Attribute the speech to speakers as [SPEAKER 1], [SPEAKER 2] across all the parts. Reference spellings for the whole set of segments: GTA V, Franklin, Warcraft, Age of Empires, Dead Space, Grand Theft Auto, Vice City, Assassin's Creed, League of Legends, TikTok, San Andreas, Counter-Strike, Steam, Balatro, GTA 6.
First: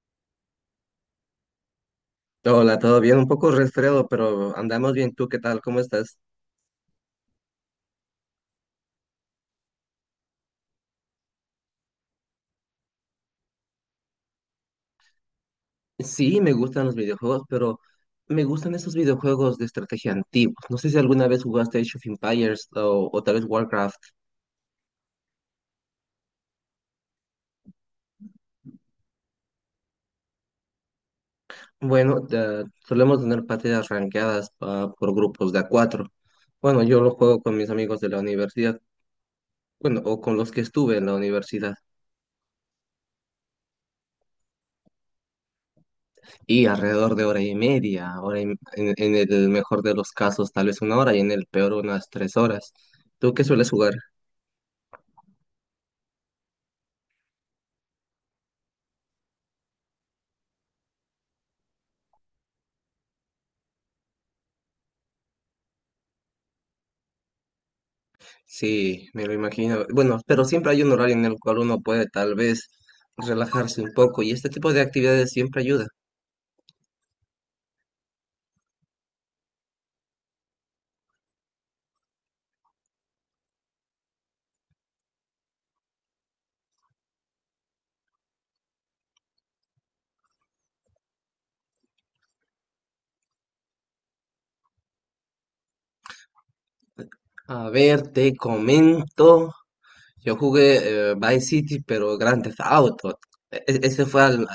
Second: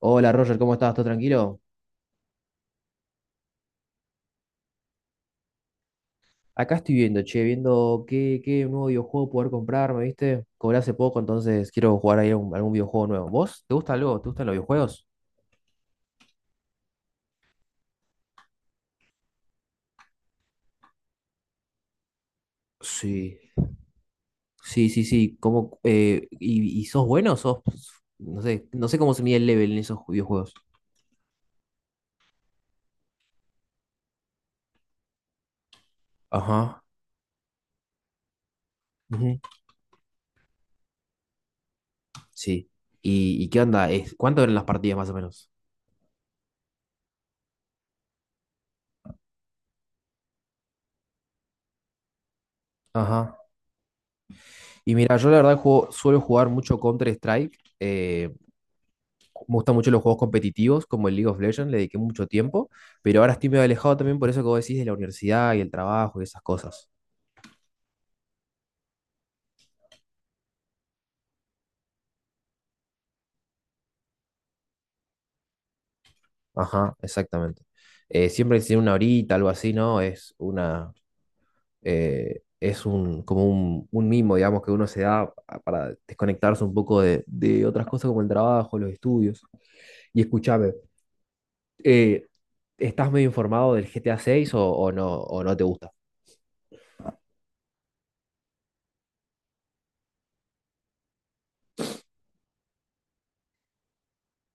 [SPEAKER 1] Hola Roger, ¿cómo estás? ¿Todo tranquilo?
[SPEAKER 2] Hola, todo bien, un poco resfriado, pero andamos bien. ¿Tú qué tal? ¿Cómo estás?
[SPEAKER 1] Acá estoy viendo, che, viendo qué nuevo videojuego poder comprarme, ¿viste? Cobré hace poco, entonces quiero jugar ahí algún videojuego nuevo. ¿Vos? ¿Te gusta algo? ¿Te gustan los videojuegos?
[SPEAKER 2] Sí, me gustan los videojuegos, pero me gustan esos videojuegos de estrategia antiguos. No sé si alguna vez jugaste Age of Empires o tal
[SPEAKER 1] Sí.
[SPEAKER 2] vez Warcraft.
[SPEAKER 1] Sí, sí, sí. ¿Y sos bueno o ¿Sos, no sé, no sé cómo se mide el level en esos videojuegos?
[SPEAKER 2] Bueno, solemos tener partidas rankeadas por grupos de a cuatro.
[SPEAKER 1] Ajá.
[SPEAKER 2] Bueno, yo lo juego con mis amigos de la universidad,
[SPEAKER 1] Ujú.
[SPEAKER 2] bueno, o con los que estuve en la universidad.
[SPEAKER 1] Sí. ¿Y qué onda? ¿Cuánto eran las partidas más o menos?
[SPEAKER 2] Y alrededor de hora y media, en el mejor de los casos, tal vez una hora, y en el peor unas 3 horas. ¿Tú
[SPEAKER 1] Ajá.
[SPEAKER 2] qué sueles jugar?
[SPEAKER 1] Y mira, yo la verdad suelo jugar mucho Counter-Strike. Me gustan mucho los juegos competitivos, como el League of Legends, le dediqué mucho tiempo, pero ahora estoy medio alejado también por eso que vos decís de la universidad y el trabajo y esas cosas.
[SPEAKER 2] Sí, me lo imagino. Bueno, pero siempre hay un horario en el cual uno puede tal vez relajarse un poco y este tipo de actividades siempre ayuda.
[SPEAKER 1] Ajá, exactamente. Siempre que tiene una horita, algo así, ¿no? Es un mimo, digamos, que uno se da para desconectarse un poco de otras cosas como el trabajo, los estudios. Y escúchame, eh, ¿estás medio informado del GTA 6 o no te gusta?
[SPEAKER 2] A ver, te comento. Yo jugué Vice City, pero Grand Theft Auto. E- e- ese fue al-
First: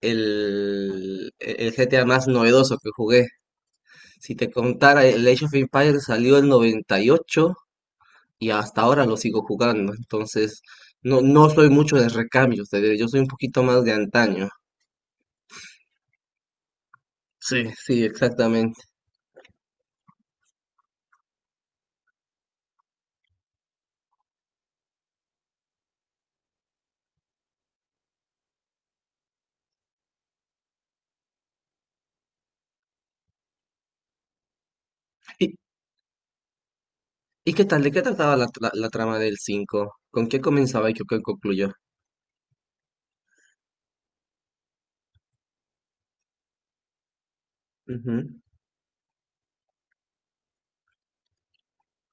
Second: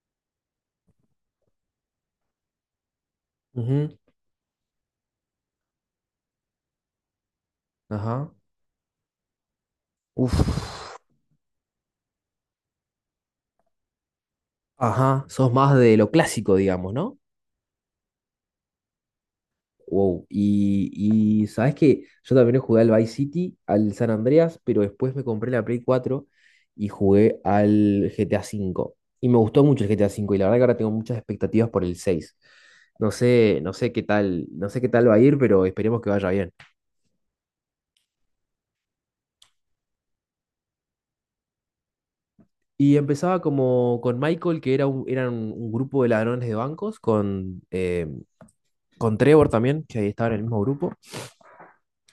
[SPEAKER 2] el GTA más novedoso que jugué.
[SPEAKER 1] Ujú.
[SPEAKER 2] Si te contara, el Age of Empires salió en 98 y ocho
[SPEAKER 1] Ajá.
[SPEAKER 2] y hasta ahora lo sigo jugando.
[SPEAKER 1] Uf.
[SPEAKER 2] Entonces, no, no soy mucho de recambios, te diré, yo soy un poquito más de antaño.
[SPEAKER 1] Ajá, sos más de lo clásico, digamos, ¿no?
[SPEAKER 2] Sí, sí, exactamente.
[SPEAKER 1] Wow. Y sabes que yo también jugué al Vice City, al San Andreas, pero después me compré la Play 4 y jugué al GTA V. Y me gustó mucho el GTA V y la verdad que ahora tengo muchas expectativas por el 6. No sé qué tal, va a ir,
[SPEAKER 2] ¿Y,
[SPEAKER 1] pero esperemos que vaya bien.
[SPEAKER 2] y qué tal? ¿De qué trataba la trama del 5? ¿Con qué comenzaba y qué concluyó?
[SPEAKER 1] Y empezaba como con Michael, que eran un grupo de ladrones de bancos,
[SPEAKER 2] Ujú,
[SPEAKER 1] con Trevor también, que ahí estaba en el mismo grupo.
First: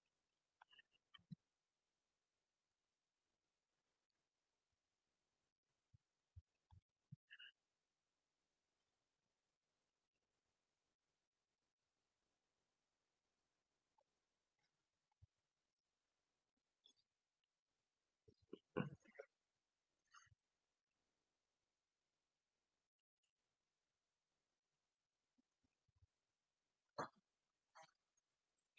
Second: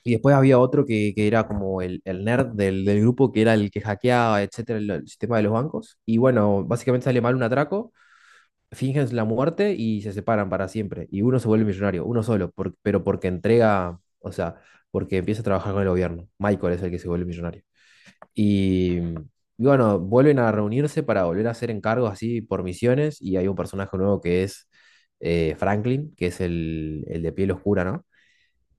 [SPEAKER 1] Y después había otro que era como el nerd del grupo, que era el que hackeaba, etcétera, el sistema de los bancos. Y bueno, básicamente sale mal un atraco, fingen la muerte y se separan para siempre. Y uno se vuelve millonario, uno solo, pero porque entrega, o sea, porque empieza a trabajar con el gobierno. Michael es el que se vuelve millonario. Y bueno, vuelven a reunirse para volver a hacer encargos así por misiones. Y hay un personaje nuevo que es Franklin, que es el de piel oscura, ¿no?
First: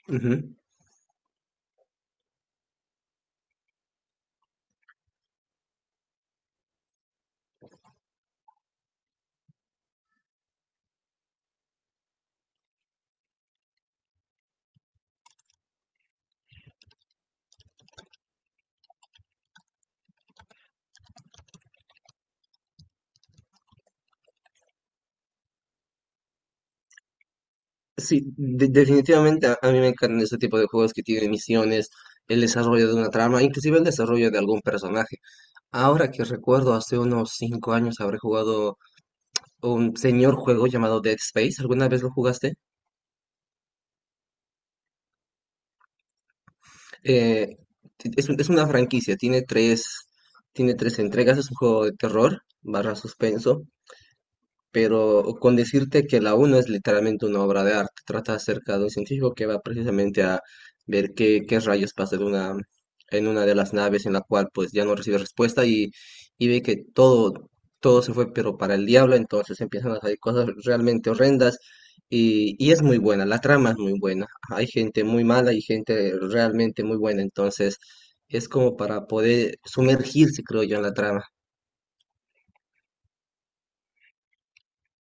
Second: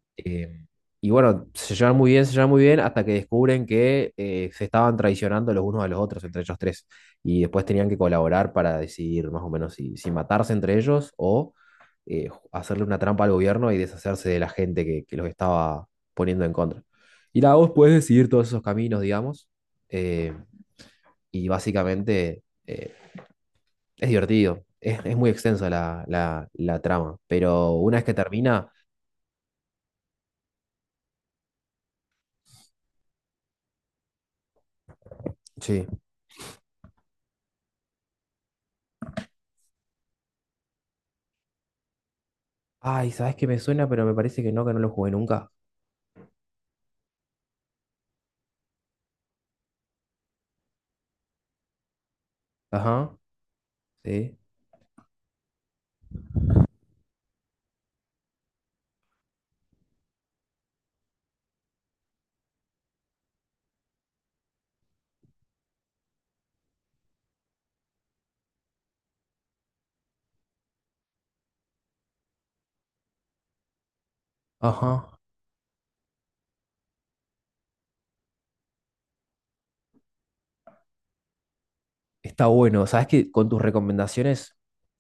[SPEAKER 2] ujú.
[SPEAKER 1] Eh, y bueno, se llevan muy bien, se llevan muy bien, hasta que descubren que se estaban traicionando los unos a los otros, entre ellos tres. Y después tenían que colaborar para decidir más o menos si matarse entre ellos o hacerle una trampa al gobierno y deshacerse de la gente que los estaba poniendo en contra. Y la voz puede decidir todos esos caminos, digamos. eh, y básicamente es divertido. Es muy extensa la trama. Pero una vez que
[SPEAKER 2] Sí,
[SPEAKER 1] termina,
[SPEAKER 2] definitivamente a mí me encantan ese tipo de juegos que tienen misiones, el desarrollo de una trama, inclusive el desarrollo de algún personaje.
[SPEAKER 1] sí.
[SPEAKER 2] Ahora que recuerdo, hace unos 5 años habré jugado un señor juego llamado Dead Space. ¿Alguna vez lo jugaste?
[SPEAKER 1] Ay, ¿sabes qué me suena? Pero me parece que no lo jugué nunca.
[SPEAKER 2] Eh, es una franquicia, tiene tres entregas, es un juego de terror barra
[SPEAKER 1] Ajá,
[SPEAKER 2] suspenso.
[SPEAKER 1] sí,
[SPEAKER 2] Pero con decirte que la uno es literalmente una obra de arte. Trata acerca de un científico que va precisamente a ver qué rayos pasa en una de las naves en la cual pues ya no recibe respuesta y ve que todo se fue pero para el diablo, entonces empiezan a salir cosas realmente horrendas y es muy buena, la trama es muy buena. Hay gente
[SPEAKER 1] ajá.
[SPEAKER 2] muy mala y gente realmente muy buena, entonces es como para poder sumergirse, creo yo, en la trama.
[SPEAKER 1] Está bueno. ¿Sabes qué? Con tus recomendaciones,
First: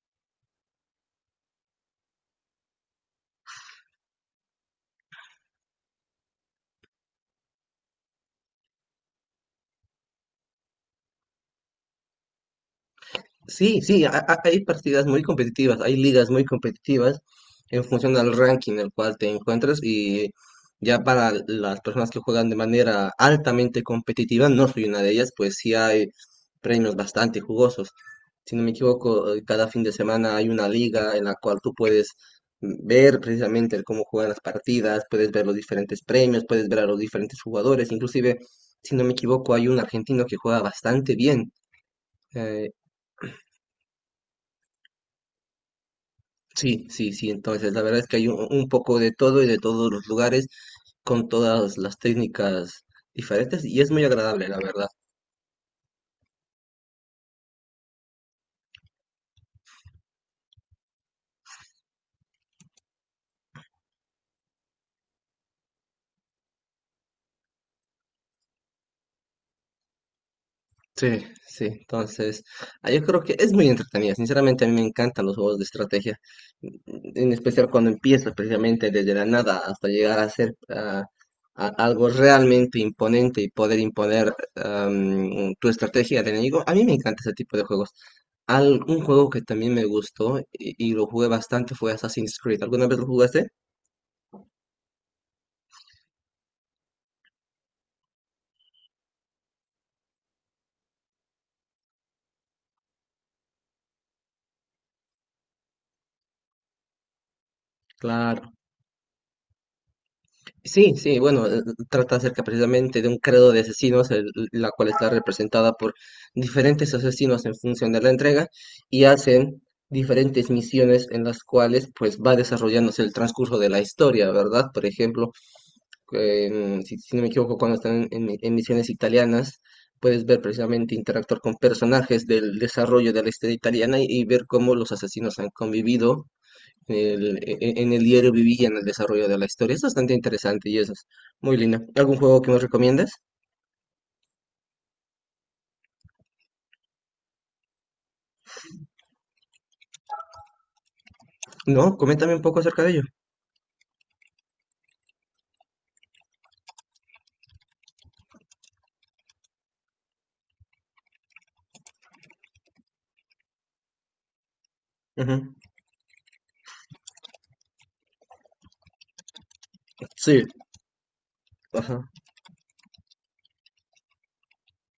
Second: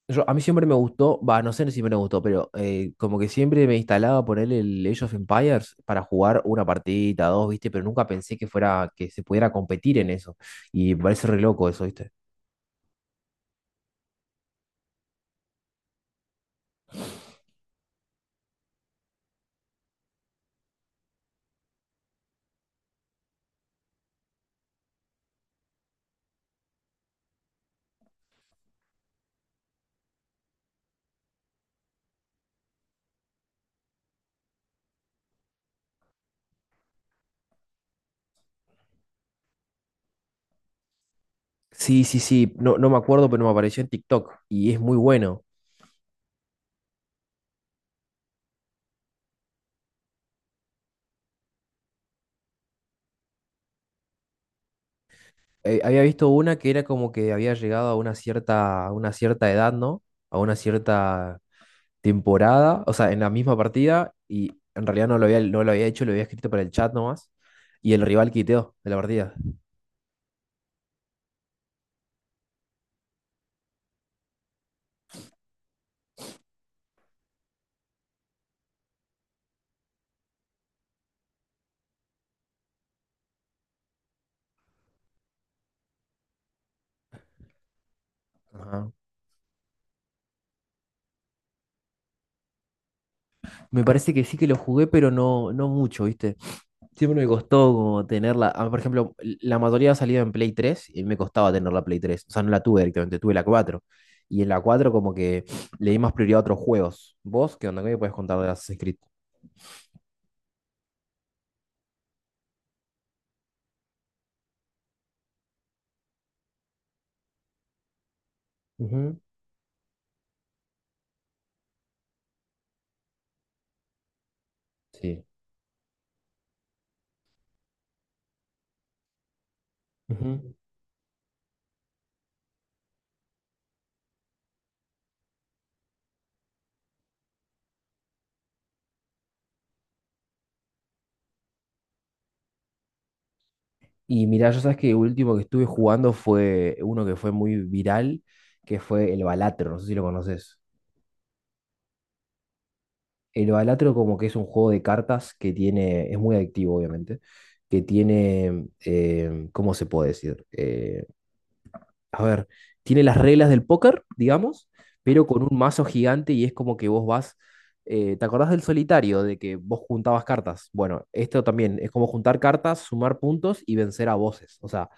[SPEAKER 1] yo, a mí siempre me gustó, va, no sé si me gustó, pero como que siempre me instalaba por él el Age of Empires para jugar una partidita, dos, ¿viste? Pero nunca pensé que fuera, que se pudiera competir en eso. Y me parece re loco eso, ¿viste?
[SPEAKER 2] Sí, sí, hay partidas muy competitivas, hay ligas muy competitivas en función del ranking en el cual te encuentras y ya para las personas que juegan de manera altamente competitiva, no soy una de ellas, pues sí hay premios bastante jugosos. Si no me equivoco, cada fin de semana hay una liga en la cual tú puedes ver precisamente el cómo juegan las partidas, puedes ver los diferentes premios, puedes ver a los diferentes jugadores, inclusive, si no me equivoco, hay un argentino que juega bastante bien
[SPEAKER 1] Sí, sí, sí,
[SPEAKER 2] eh,
[SPEAKER 1] no, no me acuerdo, pero me apareció en TikTok y es muy bueno.
[SPEAKER 2] Sí, sí, sí, entonces la verdad es que hay un poco de todo y de todos los lugares con todas las técnicas diferentes y es muy agradable, la verdad.
[SPEAKER 1] Había visto una que era como que había llegado a una cierta, edad, ¿no? A una cierta temporada, o sea, en la misma partida, y en realidad no lo había hecho, lo había escrito para el chat nomás, y el rival quiteó de la partida.
[SPEAKER 2] Sí, sí, entonces, yo creo que es muy entretenida. Sinceramente, a mí me encantan los juegos de estrategia, mm, en especial cuando empiezas, precisamente desde la nada hasta llegar a ser algo realmente imponente y poder imponer tu estrategia al enemigo. A mí me encanta ese tipo de juegos. Al-
[SPEAKER 1] Ajá.
[SPEAKER 2] un juego que también me gustó y lo jugué bastante fue Assassin's Creed. ¿Alguna vez lo jugaste?
[SPEAKER 1] Me parece que sí que lo jugué, pero no, no mucho, ¿viste? Siempre me costó como tenerla. Por ejemplo, la mayoría ha salido en Play 3 y me costaba tener la Play 3. O sea, no la tuve directamente, tuve la cuatro. Y en la 4 como que le di más prioridad a otros juegos. ¿Vos qué onda? ¿Qué me puedes contar de
[SPEAKER 2] Claro.
[SPEAKER 1] Assassin's Creed?
[SPEAKER 2] Sí, sí, bueno, trata acerca precisamente de un credo de asesinos, la cual está representada por diferentes asesinos en función de la entrega y
[SPEAKER 1] Ujú.
[SPEAKER 2] hacen diferentes misiones en las cuales pues va desarrollándose el transcurso de la historia, ¿verdad? Por
[SPEAKER 1] Sí.
[SPEAKER 2] ejemplo, si no me equivoco, cuando están en misiones italianas, puedes ver
[SPEAKER 1] Ujú.
[SPEAKER 2] precisamente interactuar con personajes del desarrollo de la historia italiana y ver cómo los asesinos han convivido en el diario viví y en el desarrollo de la historia. Es bastante interesante y eso es muy linda. ¿Algún juego que me recomiendas?
[SPEAKER 1] Y mirá, yo sabes que último que estuve jugando fue uno que fue muy viral, que fue el Balatro, no sé si lo conoces.
[SPEAKER 2] No, coméntame un poco acerca de ello.
[SPEAKER 1] El Balatro como que es un juego de cartas es muy adictivo obviamente, ¿cómo se puede decir? A ver, tiene las reglas del póker, digamos, pero con
[SPEAKER 2] Ujú.
[SPEAKER 1] un mazo gigante y es como que vos vas, ¿te acordás del solitario, de que vos juntabas
[SPEAKER 2] Sí,
[SPEAKER 1] cartas? Bueno, esto también es como
[SPEAKER 2] ajá.
[SPEAKER 1] juntar cartas, sumar puntos y vencer a voces. O sea,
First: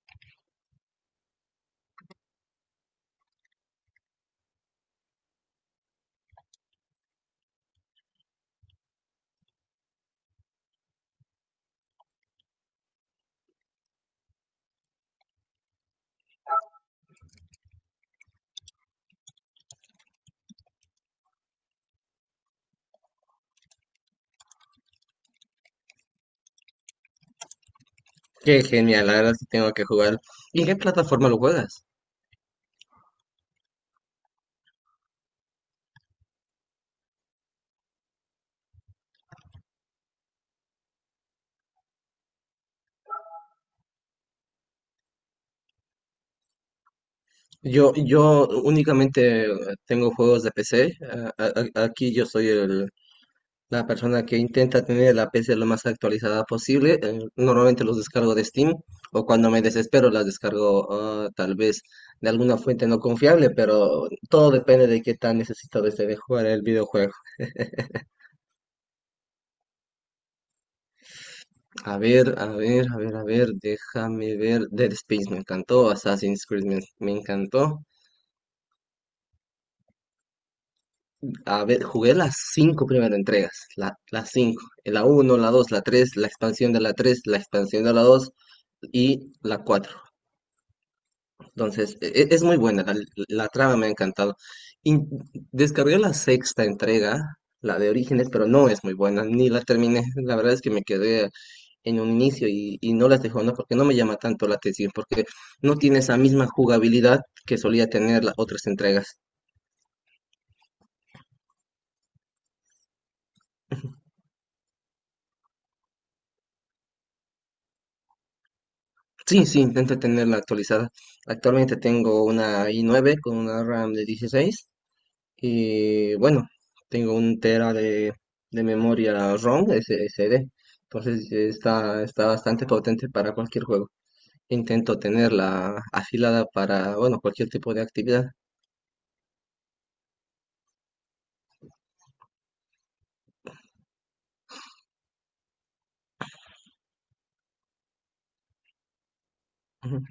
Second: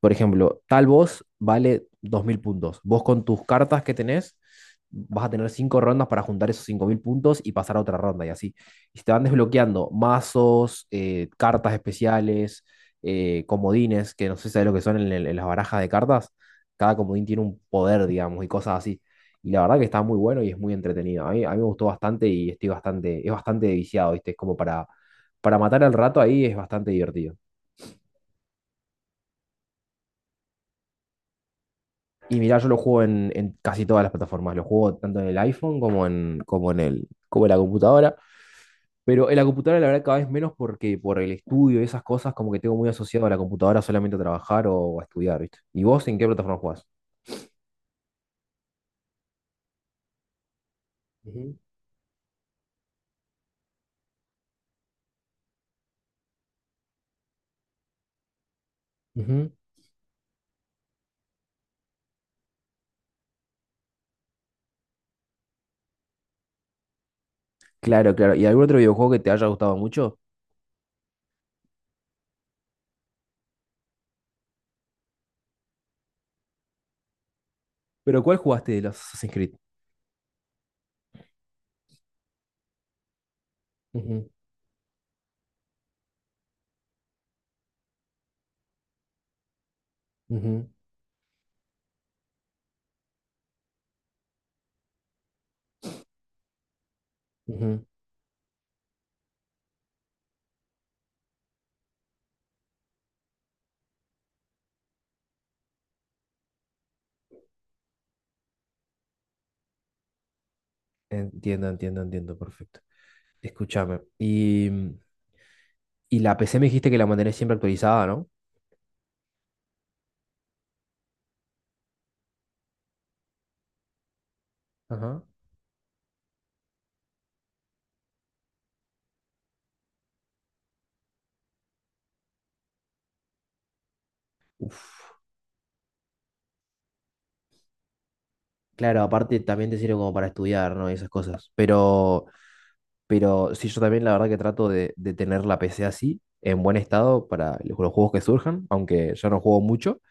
[SPEAKER 1] por ejemplo, tal voz vale 2000 puntos. Vos con tus cartas que tenés vas a tener cinco rondas para juntar esos 5000 puntos y pasar a otra ronda y así. Y se te van desbloqueando mazos, cartas especiales, comodines, que no sé si sabes lo que son en, en las barajas de cartas cada comodín tiene un poder, digamos, y cosas así. Y la verdad que está muy bueno y es muy entretenido. A mí me gustó bastante y estoy bastante, es bastante viciado, ¿viste? Es como para matar el rato ahí, es bastante divertido.
[SPEAKER 2] Qué genial, la verdad sí tengo que jugar. ¿Y en qué plataforma lo juegas?
[SPEAKER 1] Y mirá, yo lo juego en casi todas las plataformas. Lo juego tanto en el iPhone como como en la computadora. Pero en la computadora la verdad cada vez menos porque por el estudio y esas cosas como que tengo muy asociado a la computadora solamente a trabajar o a estudiar, ¿viste? ¿Y vos en qué plataforma jugás?
[SPEAKER 2] Yo únicamente tengo juegos de PC.
[SPEAKER 1] Ujú,
[SPEAKER 2] Aquí yo soy La persona que intenta tener la PC lo más actualizada posible, normalmente los descargo de Steam o
[SPEAKER 1] ujú.
[SPEAKER 2] cuando me desespero las descargo tal vez de alguna fuente no confiable, pero todo depende de qué tan necesitado esté de jugar el videojuego.
[SPEAKER 1] Claro, claro. ¿Y algún otro videojuego que te haya gustado mucho?
[SPEAKER 2] A ver, a ver, a ver, a ver, déjame ver. Dead Space me encantó, Assassin's Creed me encantó.
[SPEAKER 1] Pero ¿cuál jugaste de los Assassin's Creed?
[SPEAKER 2] A ver, jugué las cinco primeras entregas,
[SPEAKER 1] Ujú,
[SPEAKER 2] las cinco, la uno, la 2, la 3, la expansión de la 3, la expansión de la 2 y la 4.
[SPEAKER 1] ujú,
[SPEAKER 2] Entonces, es muy buena, la trama me ha encantado. Y descargué la sexta entrega, la
[SPEAKER 1] ujú.
[SPEAKER 2] de Orígenes, pero no es muy buena, ni la terminé. La verdad es que me quedé en un inicio y no las dejo, ¿no? Porque no me llama tanto la atención, porque no tiene esa misma jugabilidad que solía tener las otras entregas.
[SPEAKER 1] Entiendo, entiendo, entiendo, perfecto. Escúchame. Y la PC me dijiste que la mantenés siempre actualizada, ¿no?
[SPEAKER 2] Sí, sí, intento tenerla actualizada. Actualmente tengo una i9 con una RAM de 16.
[SPEAKER 1] Ajá.
[SPEAKER 2] Y bueno, tengo un tera de memoria ROM, SD. Entonces está bastante potente para cualquier juego. Intento
[SPEAKER 1] Uf,
[SPEAKER 2] tenerla afilada para, bueno, cualquier tipo de actividad.
[SPEAKER 1] claro, aparte también te sirve como para estudiar, ¿no? Y esas cosas. Pero sí, yo también la verdad que trato de tener la PC así, en buen estado, para los juegos que surjan, aunque yo no juego mucho.
[SPEAKER 2] Ujú.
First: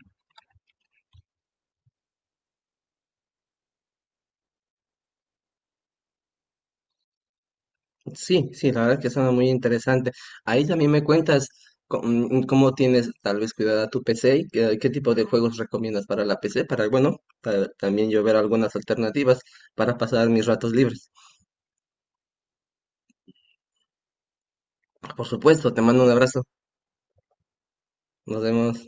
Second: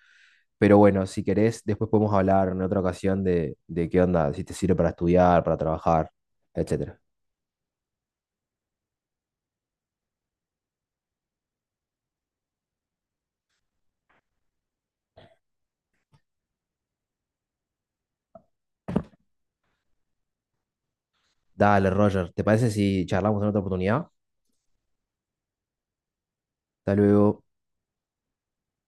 [SPEAKER 1] Pero bueno, si querés, después podemos hablar en otra ocasión de qué onda, si te sirve para estudiar, para trabajar, etcétera.
[SPEAKER 2] Sí, sí, la verdad es que suena muy interesante. Ahí también me cuentas cómo, tienes tal vez cuidada tu PC y qué tipo de juegos recomiendas para la PC, para, bueno, para también yo ver algunas alternativas para pasar mis ratos libres.
[SPEAKER 1] Dale, Roger, ¿te parece si charlamos en otra oportunidad?
[SPEAKER 2] Por supuesto, te mando un abrazo.
[SPEAKER 1] Hasta luego.
[SPEAKER 2] Nos vemos.